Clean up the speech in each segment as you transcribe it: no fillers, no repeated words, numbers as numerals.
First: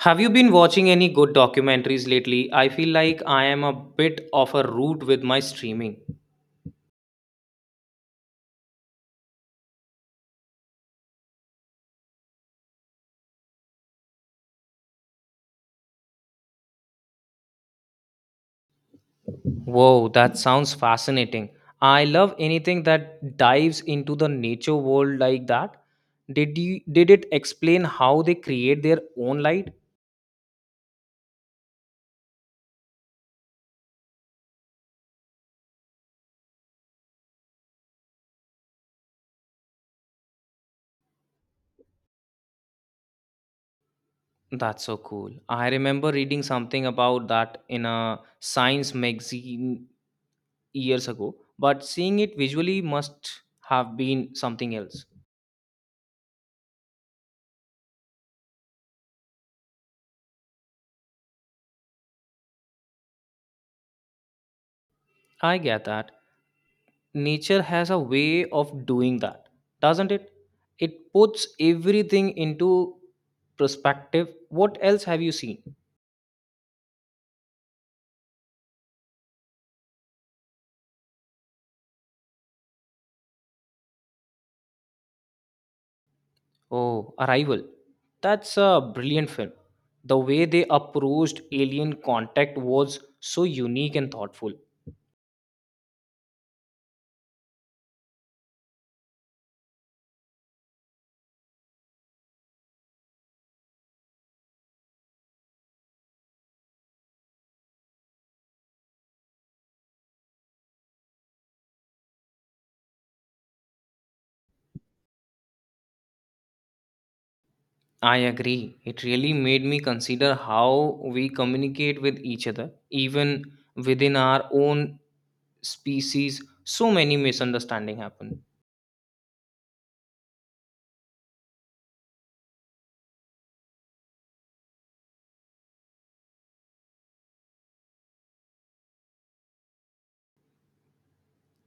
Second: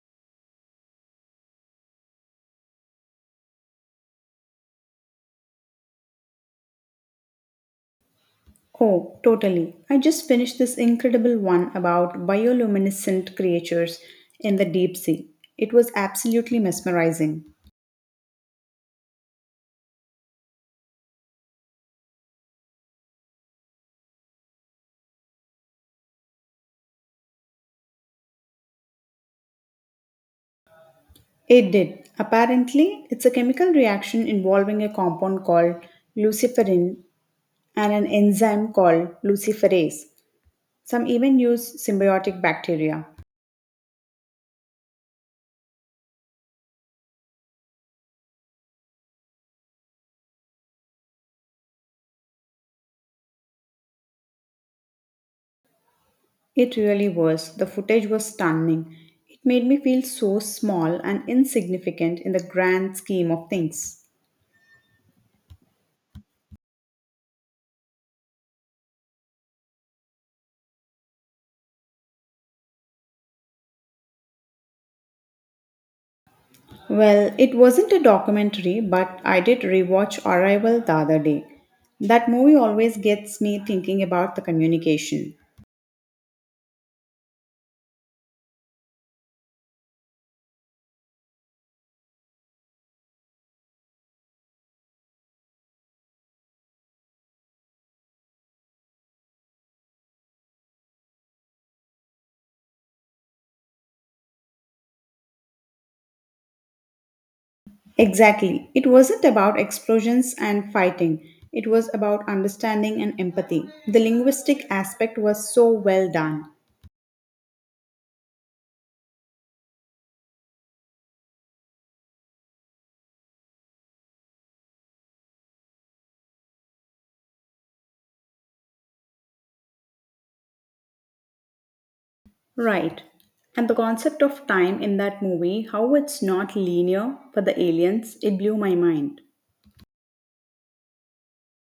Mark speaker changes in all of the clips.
Speaker 1: Have you been watching any good documentaries lately? I feel like I am a bit of a root with my streaming.
Speaker 2: Oh, totally. I just finished this incredible one about bioluminescent creatures in the deep sea. It was absolutely mesmerizing.
Speaker 1: Whoa, that sounds fascinating. I love anything that dives into the nature world like that. Did it explain how they create their own light?
Speaker 2: It did. Apparently, it's a chemical reaction involving a compound called luciferin and an enzyme called luciferase. Some even use symbiotic bacteria.
Speaker 1: That's so cool. I remember reading something about that in a science magazine years ago, but seeing it visually must have been something else.
Speaker 2: It really was. The footage was stunning. It made me feel so small and insignificant in the grand scheme of things.
Speaker 1: I get that. Nature has a way of doing that, doesn't it? It puts everything into perspective. What else have you seen?
Speaker 2: Well, it wasn't a documentary, but I did rewatch Arrival the other day. That movie always gets me thinking about the communication.
Speaker 1: Oh, Arrival, that's a brilliant film. The way they approached alien contact was so unique and thoughtful.
Speaker 2: Exactly. It wasn't about explosions and fighting, it was about understanding and empathy. The linguistic aspect was so well done.
Speaker 1: I agree, it really made me consider how we communicate with each other even within our own species. So many misunderstandings happen.
Speaker 2: Right. And the concept of time in that movie, how it's not linear for the aliens, it blew my mind.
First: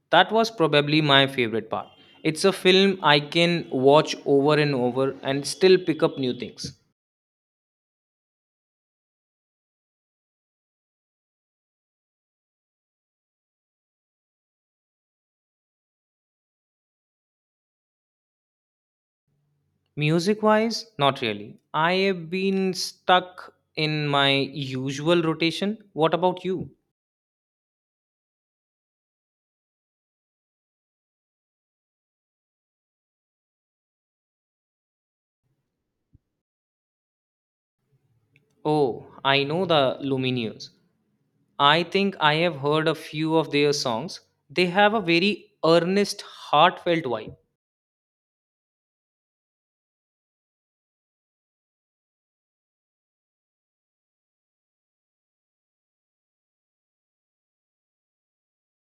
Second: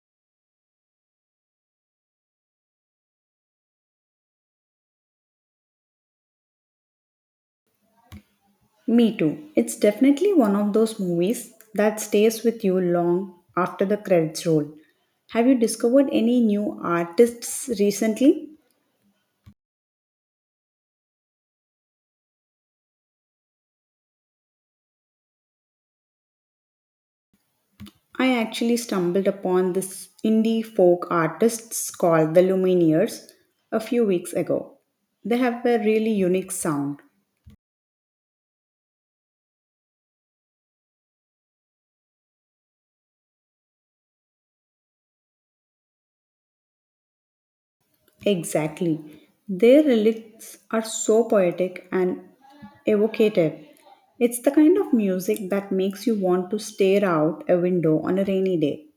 Speaker 1: That was probably my favorite part. It's a film I can watch over and over and still pick up new things.
Speaker 2: Me too. It's definitely one of those movies that stays with you long after the credits roll. Have you discovered any new artists recently?
Speaker 1: Music wise, not really. I have been stuck in my usual rotation. What about you?
Speaker 2: I actually stumbled upon this indie folk artists called the Lumineers a few weeks ago. They have a really unique sound.
Speaker 1: Oh, I know the Lumineers. I think I have heard a few of their songs. They have a very earnest, heartfelt vibe.
Speaker 2: Exactly. Their lyrics are so poetic and evocative. It's the kind of music that makes you want to stare out a window on a rainy day.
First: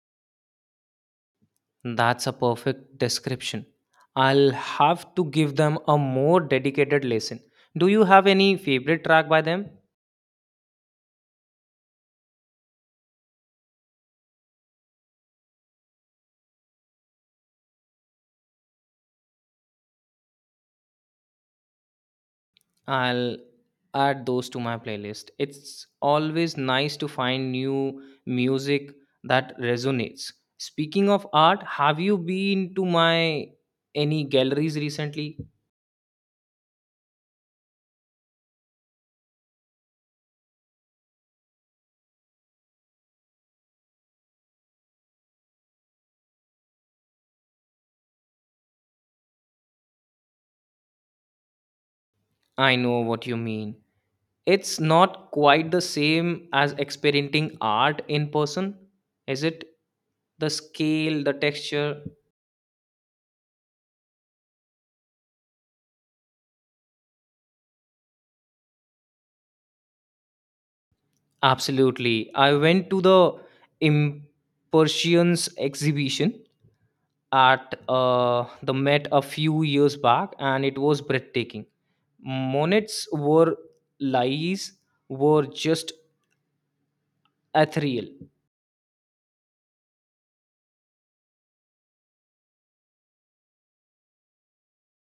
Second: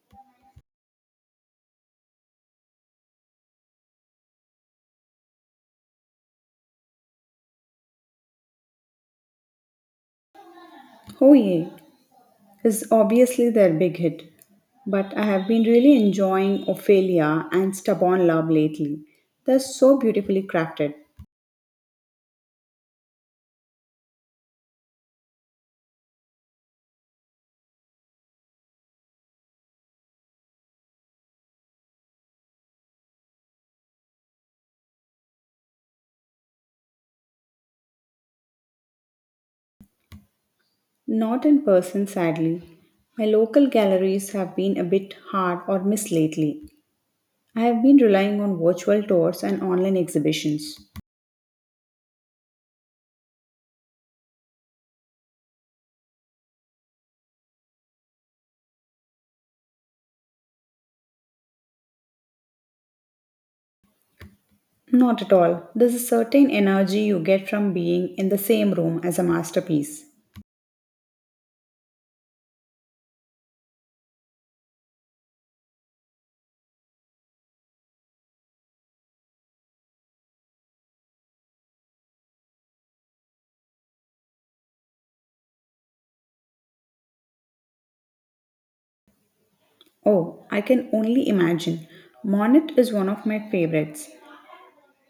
Speaker 1: That's a perfect description. I'll have to give them a more dedicated lesson. Do you have any favorite track by them?
Speaker 2: Oh yeah, is obviously their big hit. But I have been really enjoying Ophelia and Stubborn Love lately. They're so beautifully crafted.
Speaker 1: I'll add those to my playlist. It's always nice to find new music that resonates. Speaking of art, have you been to my any galleries recently?
Speaker 2: Not in person, sadly. My local galleries have been a bit hard or miss lately. I have been relying on virtual tours and online exhibitions.
Speaker 1: I know what you mean. It's not quite the same as experiencing art in person, is it? The scale, the texture.
Speaker 2: Not at all. There's a certain energy you get from being in the same room as a masterpiece.
Speaker 1: Absolutely. I went to the Impressions exhibition at the Met a few years back and it was breathtaking. Monet's were lies were just ethereal.
Speaker 2: Oh, I can only imagine. Monet is one of my favorites.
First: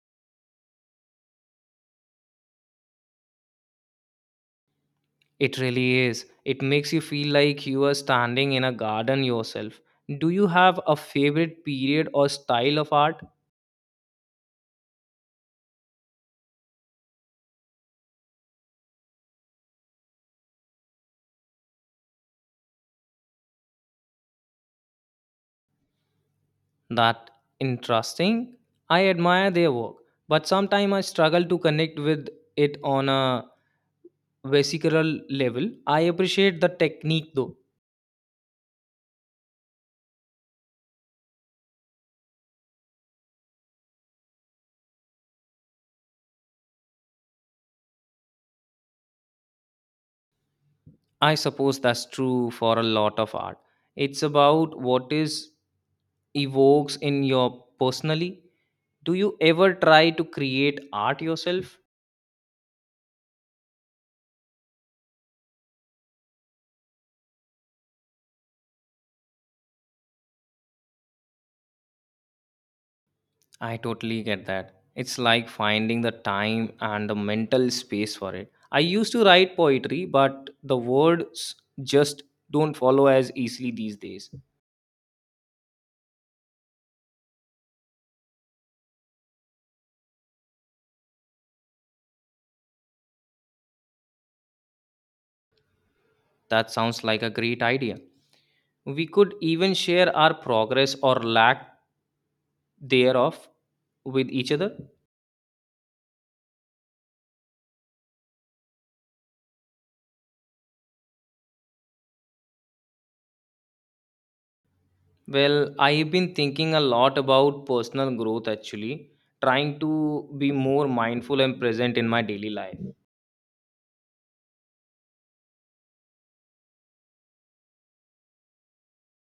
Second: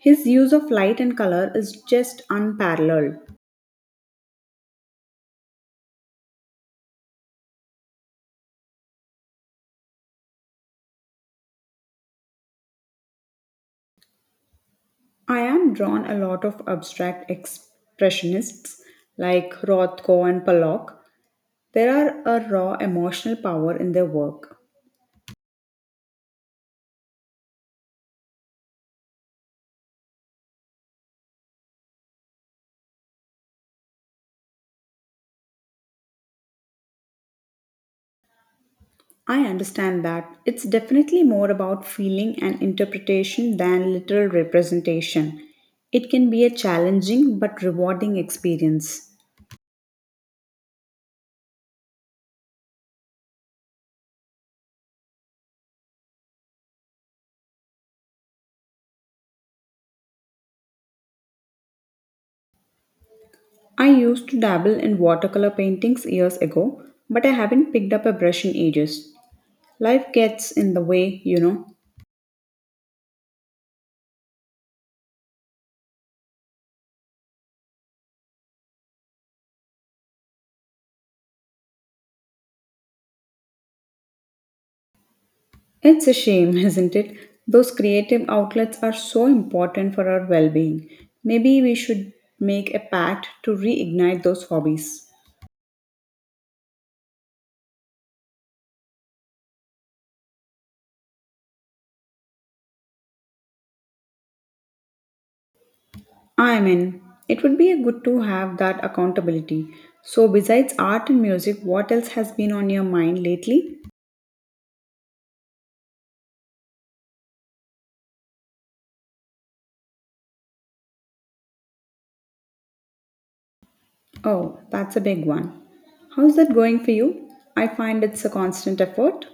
Speaker 2: His use of light and color is just unparalleled.
Speaker 1: It really is. It makes you feel like you are standing in a garden yourself. Do you have a favorite period or style of art?
Speaker 2: I am drawn a lot of abstract expressionists like Rothko and Pollock. There are a raw emotional power in their work.
Speaker 1: That interesting? I admire their work, but sometimes I struggle to connect with it on a vesicular level. I appreciate the technique though.
Speaker 2: I understand that it's definitely more about feeling and interpretation than literal representation. It can be a challenging but rewarding experience.
Speaker 1: I suppose that's true for a lot of art. It's about what is evokes in your personally. Do you ever try to create art yourself?
Speaker 2: I used to dabble in watercolor paintings years ago, but I haven't picked up a brush in ages. Life gets in the way, you know.
Speaker 1: I totally get that. It's like finding the time and the mental space for it. I used to write poetry, but the words just don't follow as easily these days.
Speaker 2: It's a shame, isn't it? Those creative outlets are so important for our well being. Maybe we should make a pact to reignite those hobbies.
Speaker 1: That sounds like a great idea. We could even share our progress or lack thereof with each other.
Speaker 2: I mean, it would be good to have that accountability. So, besides art and music, what else has been on your mind lately?
Speaker 1: Well, I've been thinking a lot about personal growth actually, trying to be more mindful and present in my daily life.
Speaker 2: Oh, that's a big one. How's that going for you? I find it's a constant effort.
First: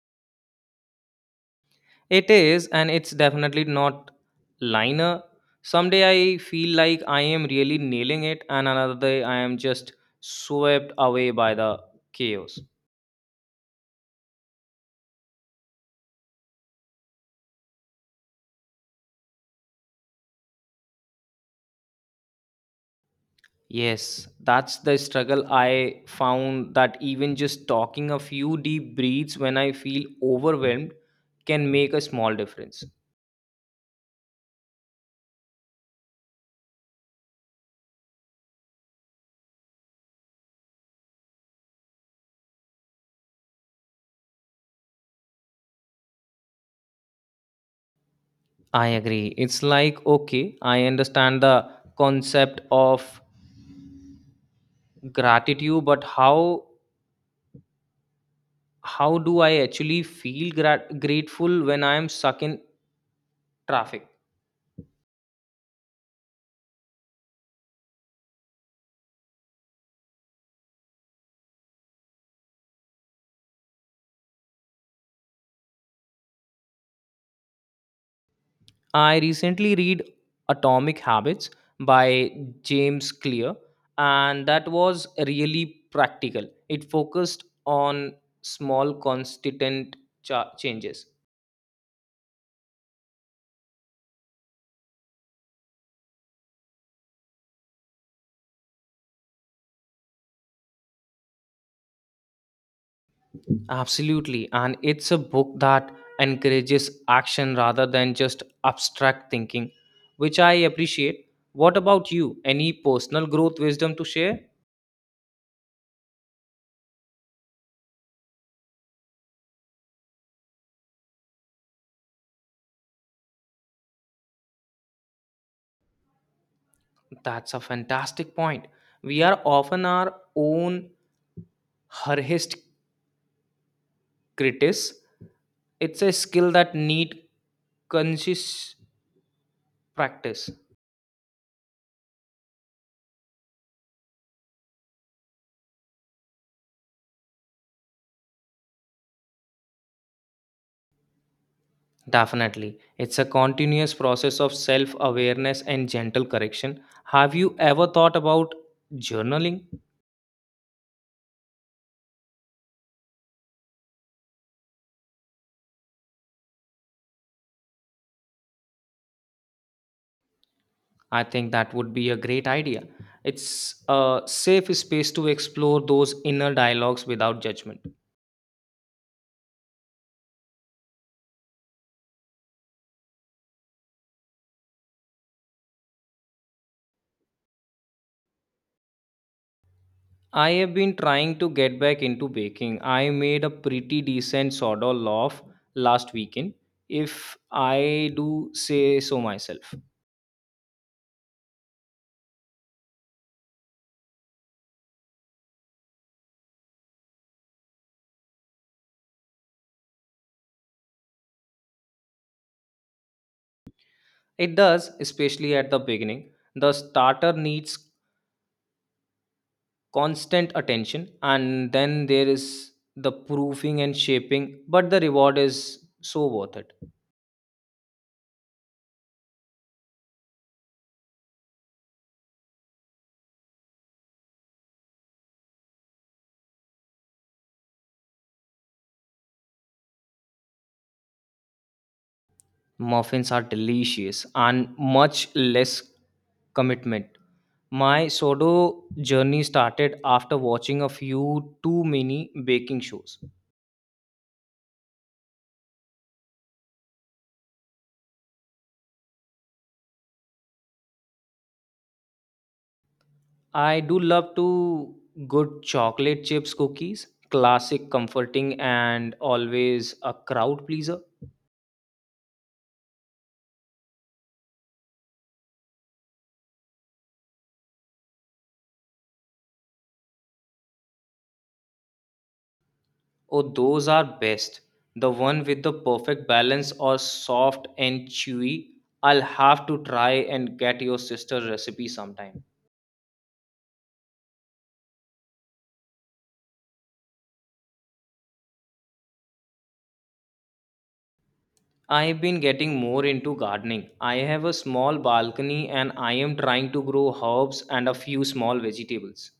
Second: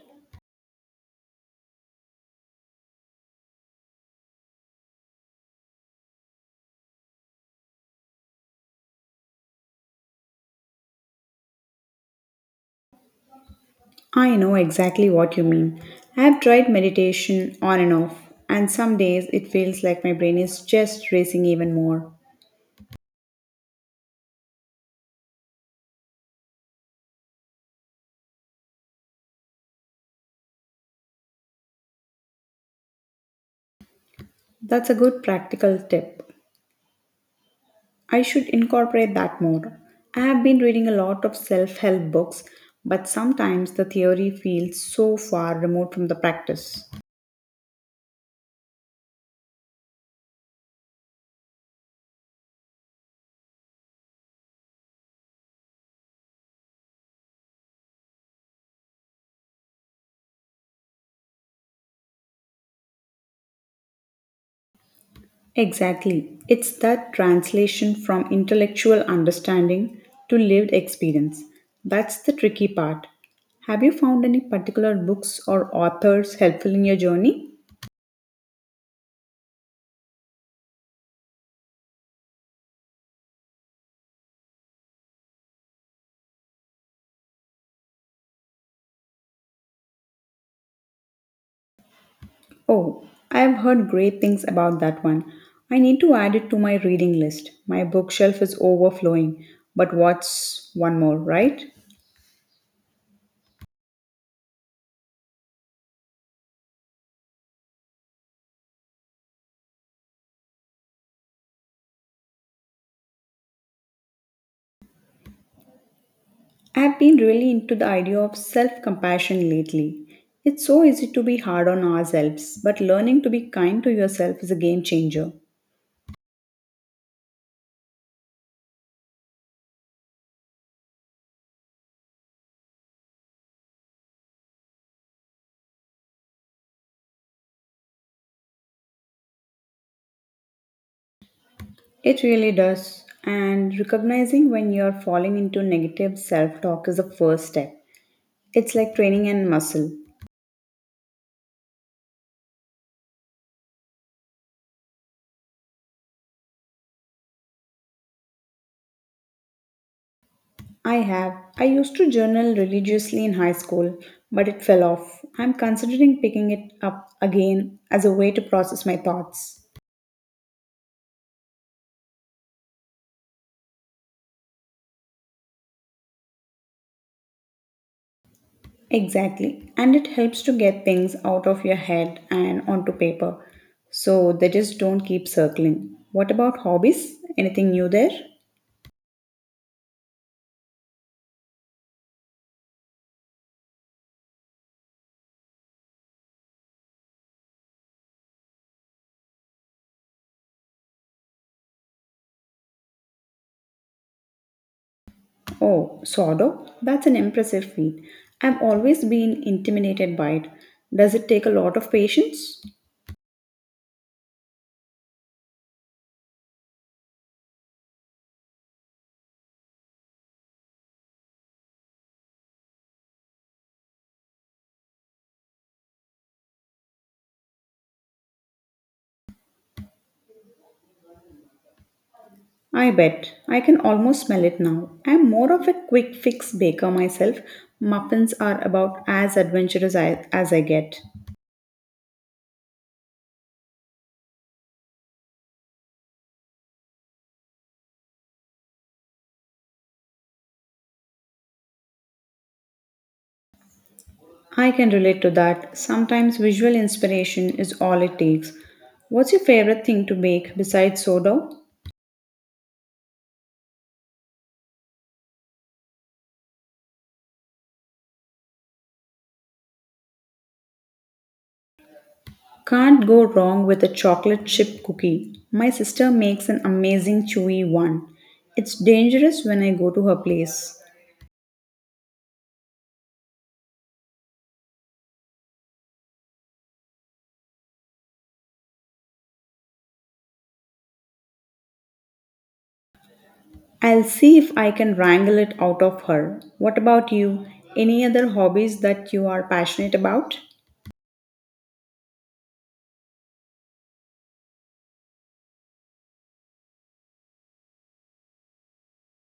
Speaker 1: It is, and it's definitely not liner. Someday I feel like I am really nailing it, and another day I am just swept away by the chaos.
Speaker 2: I know exactly what you mean. I've tried meditation on and off, and some days it feels like my brain is just racing even more.
Speaker 1: Yes, that's the struggle. I found that even just talking a few deep breaths when I feel overwhelmed can make a small difference.
Speaker 2: That's a good practical tip. I should incorporate that more. I have been reading a lot of self help books, but sometimes the theory feels so far removed from the practice.
Speaker 1: I agree. It's like, okay, I understand the concept of gratitude, but how do I actually feel grateful when I am stuck in traffic?
Speaker 2: Exactly. It's that translation from intellectual understanding to lived experience. That's the tricky part. Have you found any particular books or authors helpful in your journey?
Speaker 1: I recently read Atomic Habits by James Clear, and that was really practical. It focused on small, constant changes.
Speaker 2: Oh, I have heard great things about that one. I need to add it to my reading list. My bookshelf is overflowing. But what's one more, right?
Speaker 1: Absolutely. And it's a book that encourages action rather than just abstract thinking, which I appreciate. What about you? Any personal growth wisdom to share?
Speaker 2: I've been really into the idea of self compassion lately. It's so easy to be hard on ourselves, but learning to be kind to yourself is a game changer.
Speaker 1: That's a fantastic point. We are often our own hardest critics. It's a skill that need conscious practice.
Speaker 2: It really does. And recognizing when you're falling into negative self talk is the first step. It's like training a muscle.
Speaker 1: Definitely. It's a continuous process of self-awareness and gentle correction. Have you ever thought about journaling?
Speaker 2: I have. I used to journal religiously in high school, but it fell off. I'm considering picking it up again as a way to process my thoughts.
Speaker 1: I think that would be a great idea. It's a safe space to explore those inner dialogues without judgment.
Speaker 2: Exactly. And it helps to get things out of your head and onto paper so they just don't keep circling. What about hobbies? Anything new there?
Speaker 1: I have been trying to get back into baking. I made a pretty decent sourdough loaf last weekend, if I do say so myself.
Speaker 2: Oh, sourdough? That's an impressive feat. I've always been intimidated by it. Does it take a lot of patience?
Speaker 1: It does, especially at the beginning. The starter needs constant attention, and then there is the proofing and shaping, but the reward is so worth it.
Speaker 2: I bet. I can almost smell it now. I'm more of a quick fix baker myself. Muffins are about as adventurous as I get.
Speaker 1: Muffins are delicious and much less commitment. My sourdough journey started after watching a few too many baking shows.
Speaker 2: I can relate to that. Sometimes visual inspiration is all it takes. What's your favorite thing to bake besides sourdough?
Speaker 1: I do love to good chocolate chips cookies, classic, comforting, and always a crowd pleaser.
Speaker 2: Can't go wrong with a chocolate chip cookie. My sister makes an amazing chewy one. It's dangerous when I go to her place.
Speaker 1: Oh, those are best. The one with the perfect balance or soft and chewy. I'll have to try and get your sister's recipe sometime.
Speaker 2: I'll see if I can wrangle it out of her. What about you? Any other hobbies that you are passionate about?
Speaker 1: I've been getting more into gardening. I have a small balcony and I am trying to grow herbs and a few small vegetables.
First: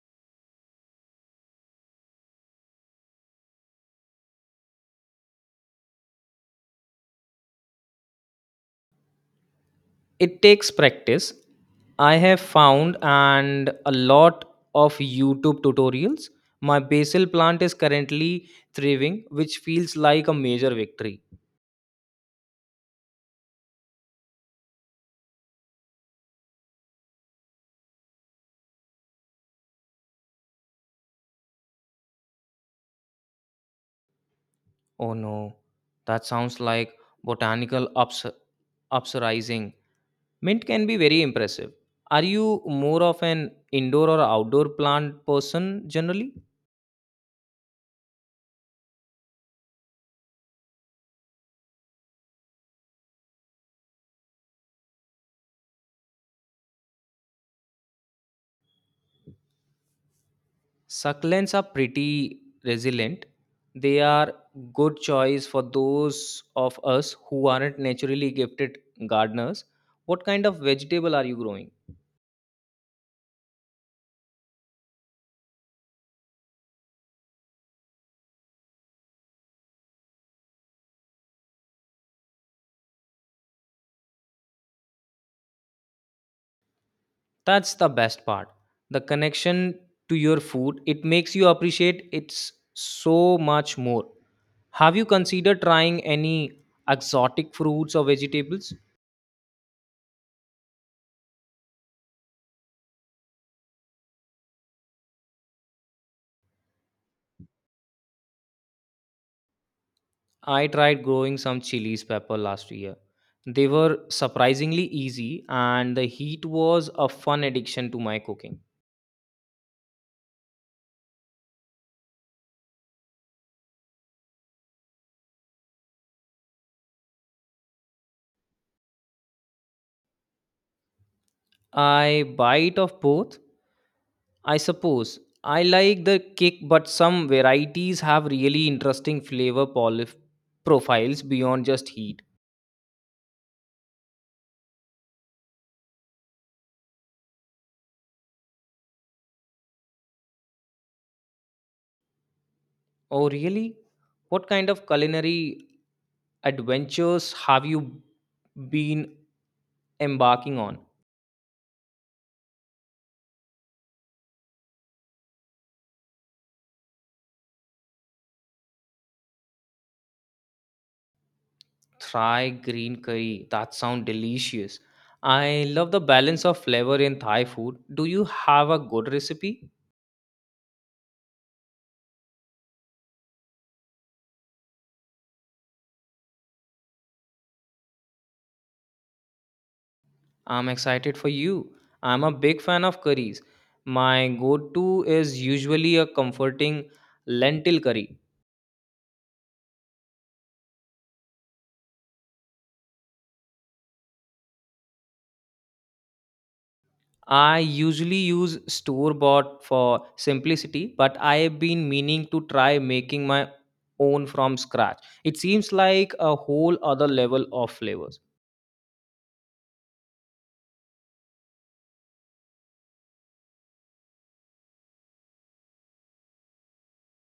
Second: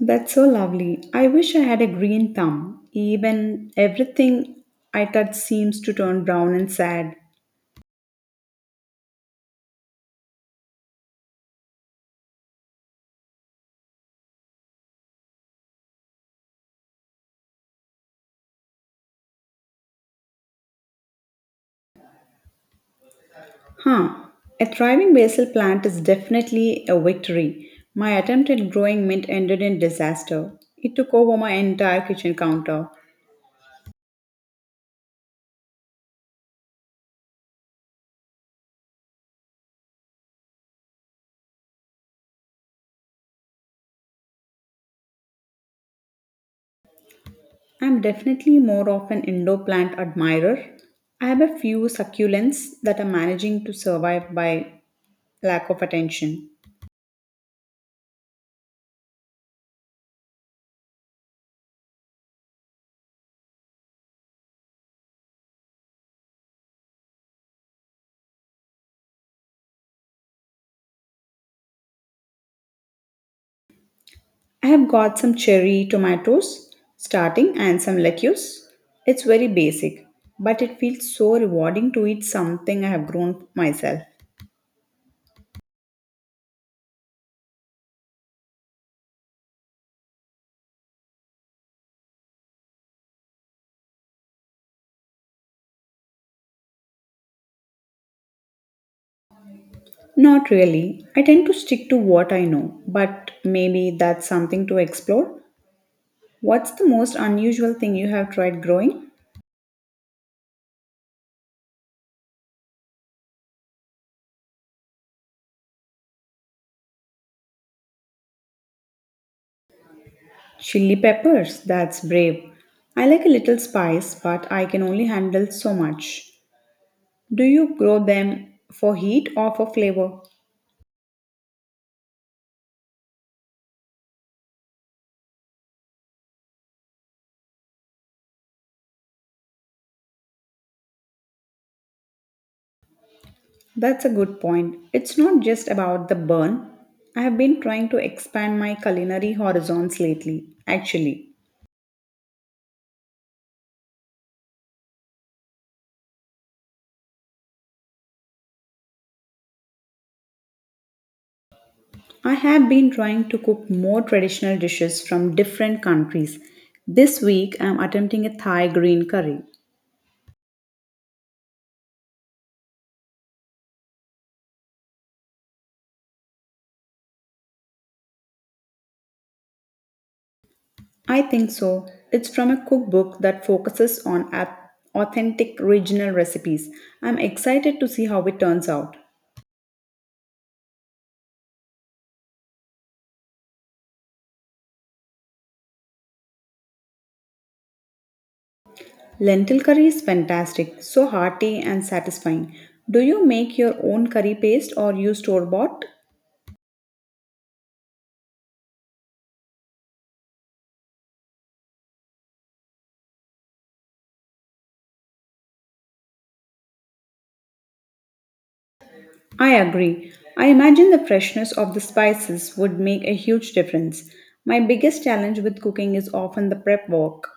Speaker 2: That's so lovely. I wish I had a green thumb. Even everything I touch seems to turn brown and sad.
Speaker 1: It takes practice, I have found, and a lot of YouTube tutorials. My basil plant is currently thriving, which feels like a major victory.
Speaker 2: Huh. A thriving basil plant is definitely a victory. My attempt at growing mint ended in disaster. It took over my entire kitchen counter.
Speaker 1: Oh no, that sounds like botanical uprising. Mint can be very impressive. Are you more of an indoor or outdoor plant person generally?
Speaker 2: I'm definitely more of an indoor plant admirer. I have a few succulents that are managing to survive by lack of attention.
Speaker 1: Succulents are pretty resilient. They are good choice for those of us who aren't naturally gifted gardeners. What kind of vegetable are you growing?
Speaker 2: I have got some cherry tomatoes starting and some lettuce. It's very basic, but it feels so rewarding to eat something I have grown myself.
Speaker 1: That's the best part. The connection to your food, it makes you appreciate it so much more. Have you considered trying any exotic fruits or vegetables?
Speaker 2: Not really. I tend to stick to what I know, but maybe that's something to explore. What's the most unusual thing you have tried growing?
Speaker 1: I tried growing some chilies pepper last year. They were surprisingly easy and the heat was a fun addiction to my cooking.
Speaker 2: Chili peppers. That's brave. I like a little spice, but I can only handle so much. Do you grow them for heat or for flavor?
Speaker 1: I bite of both, I suppose. I like the kick but some varieties have really interesting flavor profiles beyond just heat.
Speaker 2: That's a good point. It's not just about the burn. I have been trying to expand my culinary horizons lately, actually.
Speaker 1: Oh really? What kind of culinary adventures have you been embarking on?
Speaker 2: I have been trying to cook more traditional dishes from different countries. This week, I'm attempting a Thai green curry.
Speaker 1: Thai green curry. That sounds delicious. I love the balance of flavor in Thai food. Do you have a good recipe?
Speaker 2: I think so. It's from a cookbook that focuses on authentic regional recipes. I'm excited to see how it turns out.
Speaker 1: I'm excited for you. I'm a big fan of curries. My go to is usually a comforting lentil curry.
Speaker 2: Lentil curry is fantastic, so hearty and satisfying. Do you make your own curry paste or use store bought?
Speaker 1: I usually use store bought for simplicity, but I have been meaning to try making my own from scratch. It seems like a whole other level of flavors.
Speaker 2: I agree. I imagine the freshness of the spices would make a huge difference. My biggest challenge with cooking is often the prep work.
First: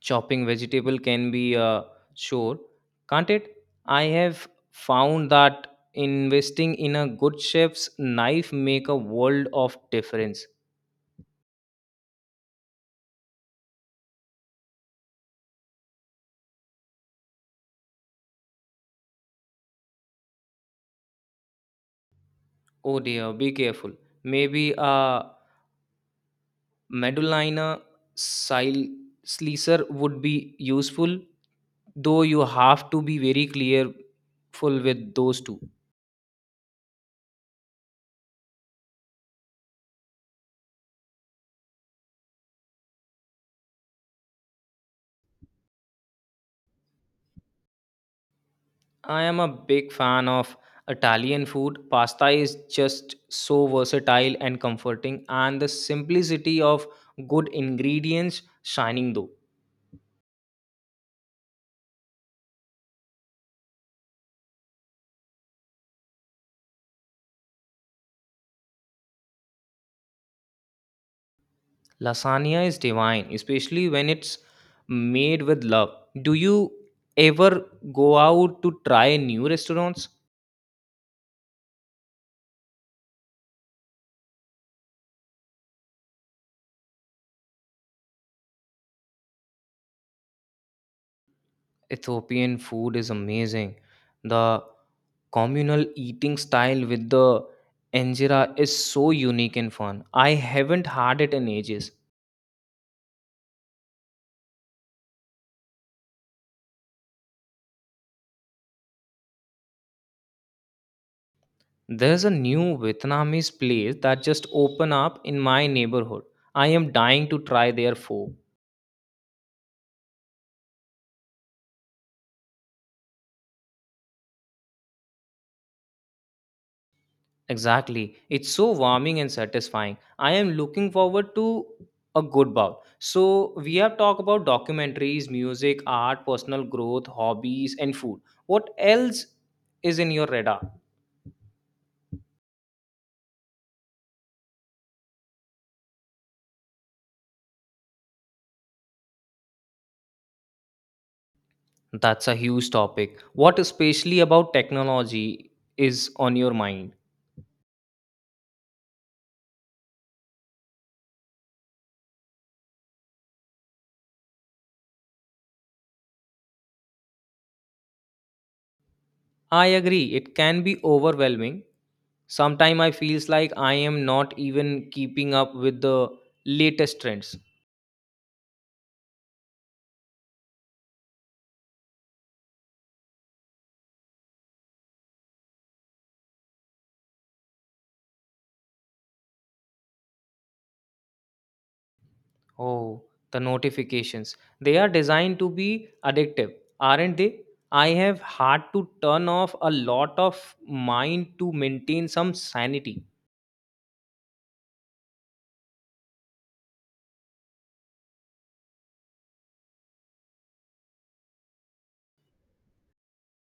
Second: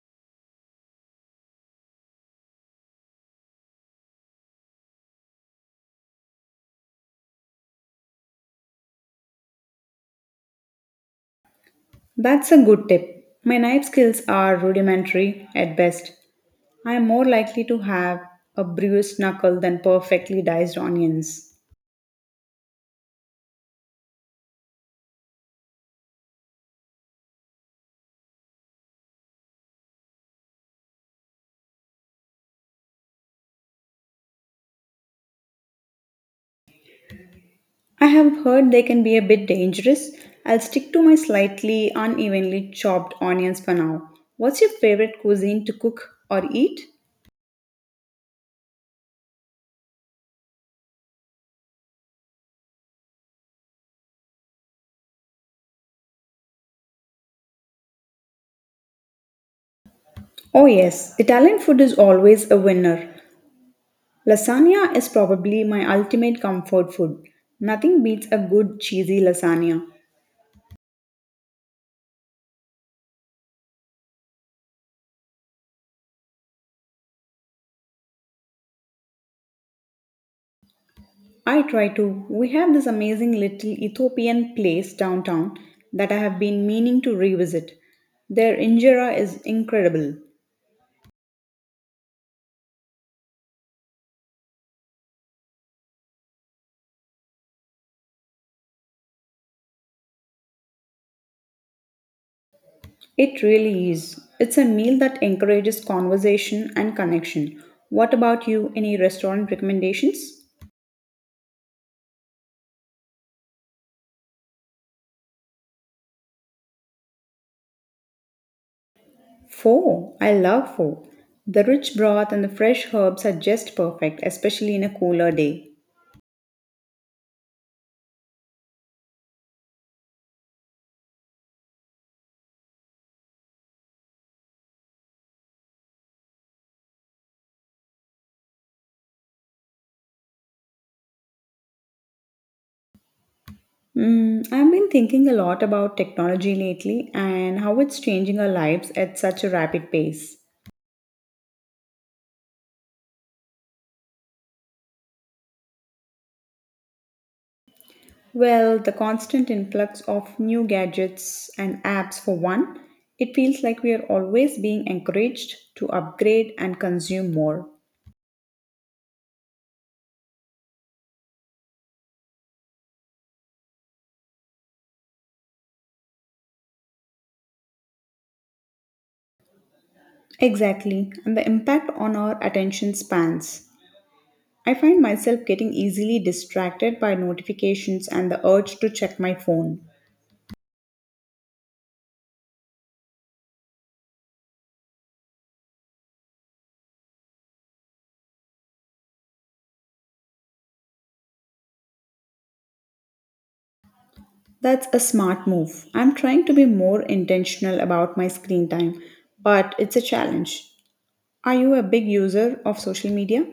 Speaker 1: Chopping vegetable can be a chore, can't it? I have found that investing in a good chef's knife make a world of difference.
Speaker 2: That's a good tip. My knife skills are rudimentary at best. I am more likely to have a bruised knuckle than perfectly diced onions.
Speaker 1: Oh dear, be careful. Maybe a medulina sil- slicer would be useful, though you have to be very clearful with those two.
Speaker 2: I have heard they can be a bit dangerous. I'll stick to my slightly unevenly chopped onions for now. What's your favorite cuisine to cook or eat?
Speaker 1: I am a big fan of Italian food. Pasta is just so versatile and comforting, and the simplicity of good ingredients shining though.
Speaker 2: Oh, yes, Italian food is always a winner. Lasagna is probably my ultimate comfort food. Nothing beats a good cheesy lasagna.
Speaker 1: Lasagna is divine, especially when it's made with love. Do you ever go out to try new restaurants?
Speaker 2: I try to. We have this amazing little Ethiopian place downtown that I have been meaning to revisit. Their injera is incredible.
Speaker 1: Ethiopian food is amazing. The communal eating style with the injera is so unique and fun. I haven't had it in ages.
Speaker 2: It really is. It's a meal that encourages conversation and connection. What about you? Any restaurant recommendations?
Speaker 1: There's a new Vietnamese place that just opened up in my neighborhood. I am dying to try their pho.
Speaker 2: Pho. I love pho. The rich broth and the fresh herbs are just perfect, especially in a cooler day.
Speaker 1: Exactly. It's so warming and satisfying. I am looking forward to a good bout. So we have talked about documentaries, music, art, personal growth, hobbies, and food. What else is in your radar?
Speaker 2: I've been thinking a lot about technology lately and how it's changing our lives at such a rapid pace.
Speaker 1: That's a huge topic. What especially about technology is on your mind?
Speaker 2: Well, the constant influx of new gadgets and apps, for one, it feels like we are always being encouraged to upgrade and consume more.
Speaker 1: I agree, it can be overwhelming. Sometimes I feels like I am not even keeping up with the latest trends.
Speaker 2: Exactly, and the impact on our attention spans. I find myself getting easily distracted by notifications and the urge to check my phone.
Speaker 1: Oh, the notifications. They are designed to be addictive, aren't they? I have had to turn off a lot of mine to maintain some sanity.
Speaker 2: That's a smart move. I'm trying to be more intentional about my screen time, but it's a challenge. Are you a big user of social media?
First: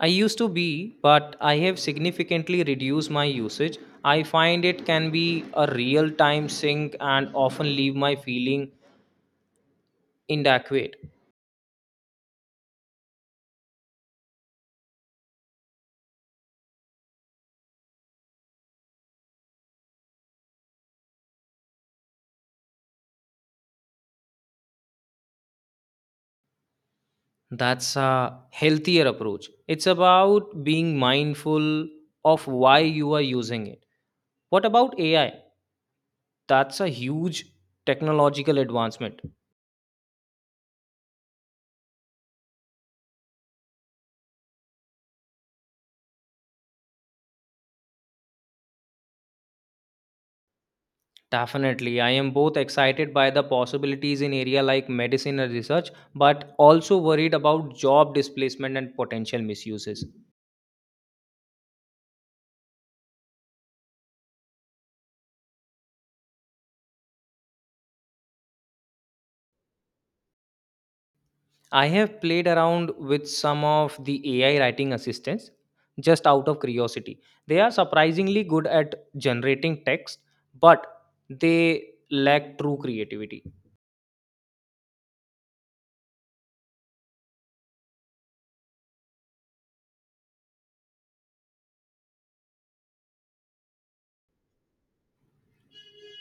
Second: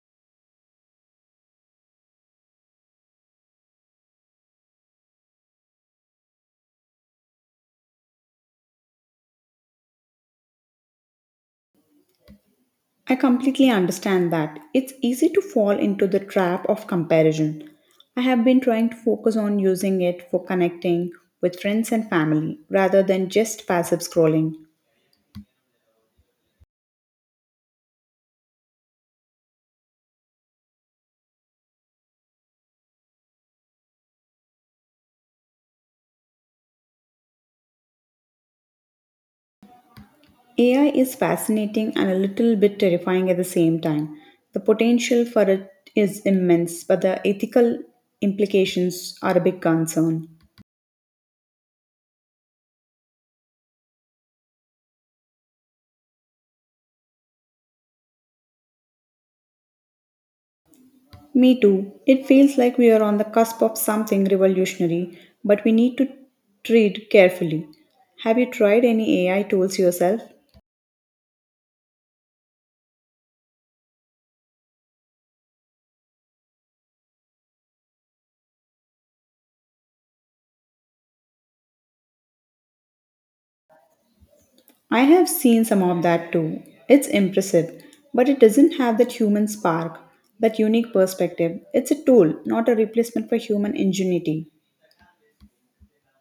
Speaker 1: I used to be, but I have significantly reduced my usage. I find it can be a real time sink and often leave my feeling inadequate.
Speaker 2: I completely understand that. It's easy to fall into the trap of comparison. I have been trying to focus on using it for connecting with friends and family rather than just passive scrolling.
Speaker 1: That's a healthier approach. It's about being mindful of why you are using it. What about AI? That's a huge technological advancement.
Speaker 2: AI is fascinating and a little bit terrifying at the same time. The potential for it is immense, but the ethical implications are a big concern.
Speaker 1: Definitely. I am both excited by the possibilities in area like medicine and research, but also worried about job displacement and potential misuses.
Speaker 2: Me too. It feels like we are on the cusp of something revolutionary, but we need to tread carefully. Have you tried any AI tools yourself?
Speaker 1: I have played around with some of the AI writing assistants just out of curiosity. They are surprisingly good at generating text, but they lack true creativity.
Speaker 2: I have seen some of that too. It's impressive, but it doesn't have that human spark, that unique perspective. It's a tool, not a replacement for human ingenuity.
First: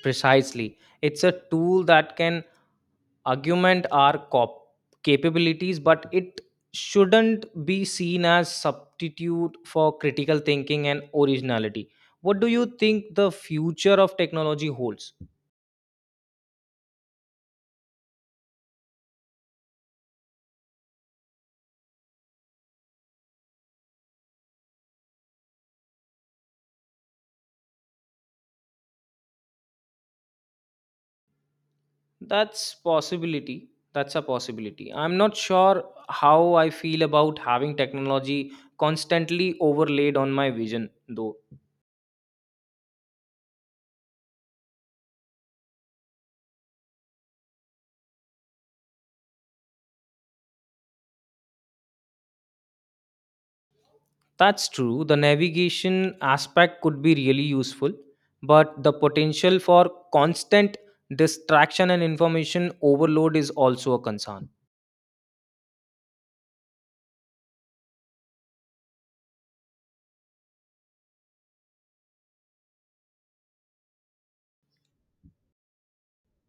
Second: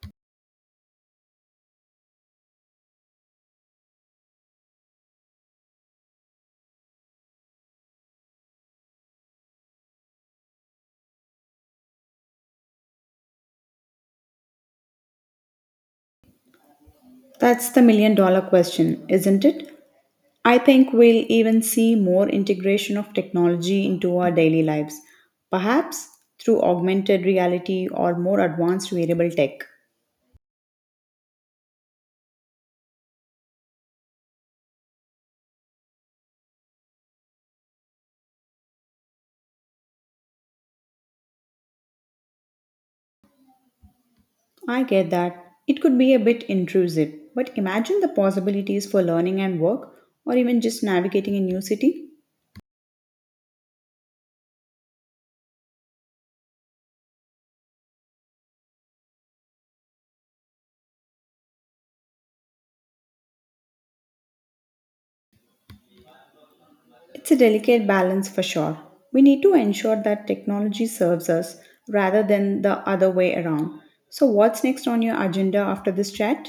Speaker 1: Precisely. It's a tool that can augment our capabilities, but it shouldn't be seen as substitute for critical thinking and originality. What do you think the future of technology holds?
Speaker 2: That's the million dollar question, isn't it? I think we'll even see more integration of technology into our daily lives, perhaps through augmented reality or more advanced wearable tech.
Speaker 1: That's possibility. That's a possibility. I'm not sure how I feel about having technology constantly overlaid on my vision, though.
Speaker 2: I get that it could be a bit intrusive, but imagine the possibilities for learning and work, or even just navigating a new city.
Speaker 1: That's true. The navigation aspect could be really useful, but the potential for constant distraction and information overload is also a concern.
Speaker 2: It's a delicate balance for sure. We need to ensure that technology serves us rather than the other way around. So, what's next on your agenda after this chat?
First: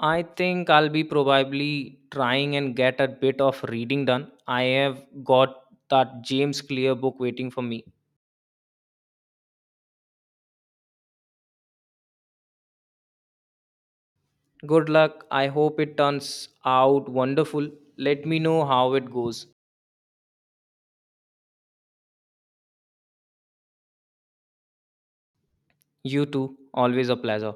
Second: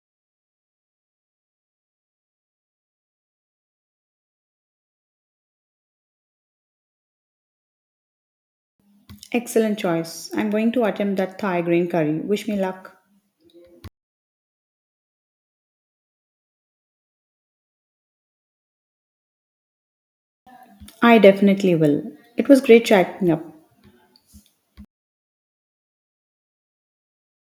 Speaker 1: I think I'll be probably trying and get a bit of reading done. I have got that James Clear book waiting for me.
Speaker 2: Excellent choice. I'm going to attempt that Thai green curry. Wish me luck.
Speaker 1: Good luck. I hope it turns out wonderful. Let me know how it goes.
Speaker 2: I definitely will. It was great chatting up.
Speaker 1: You too. Always a pleasure.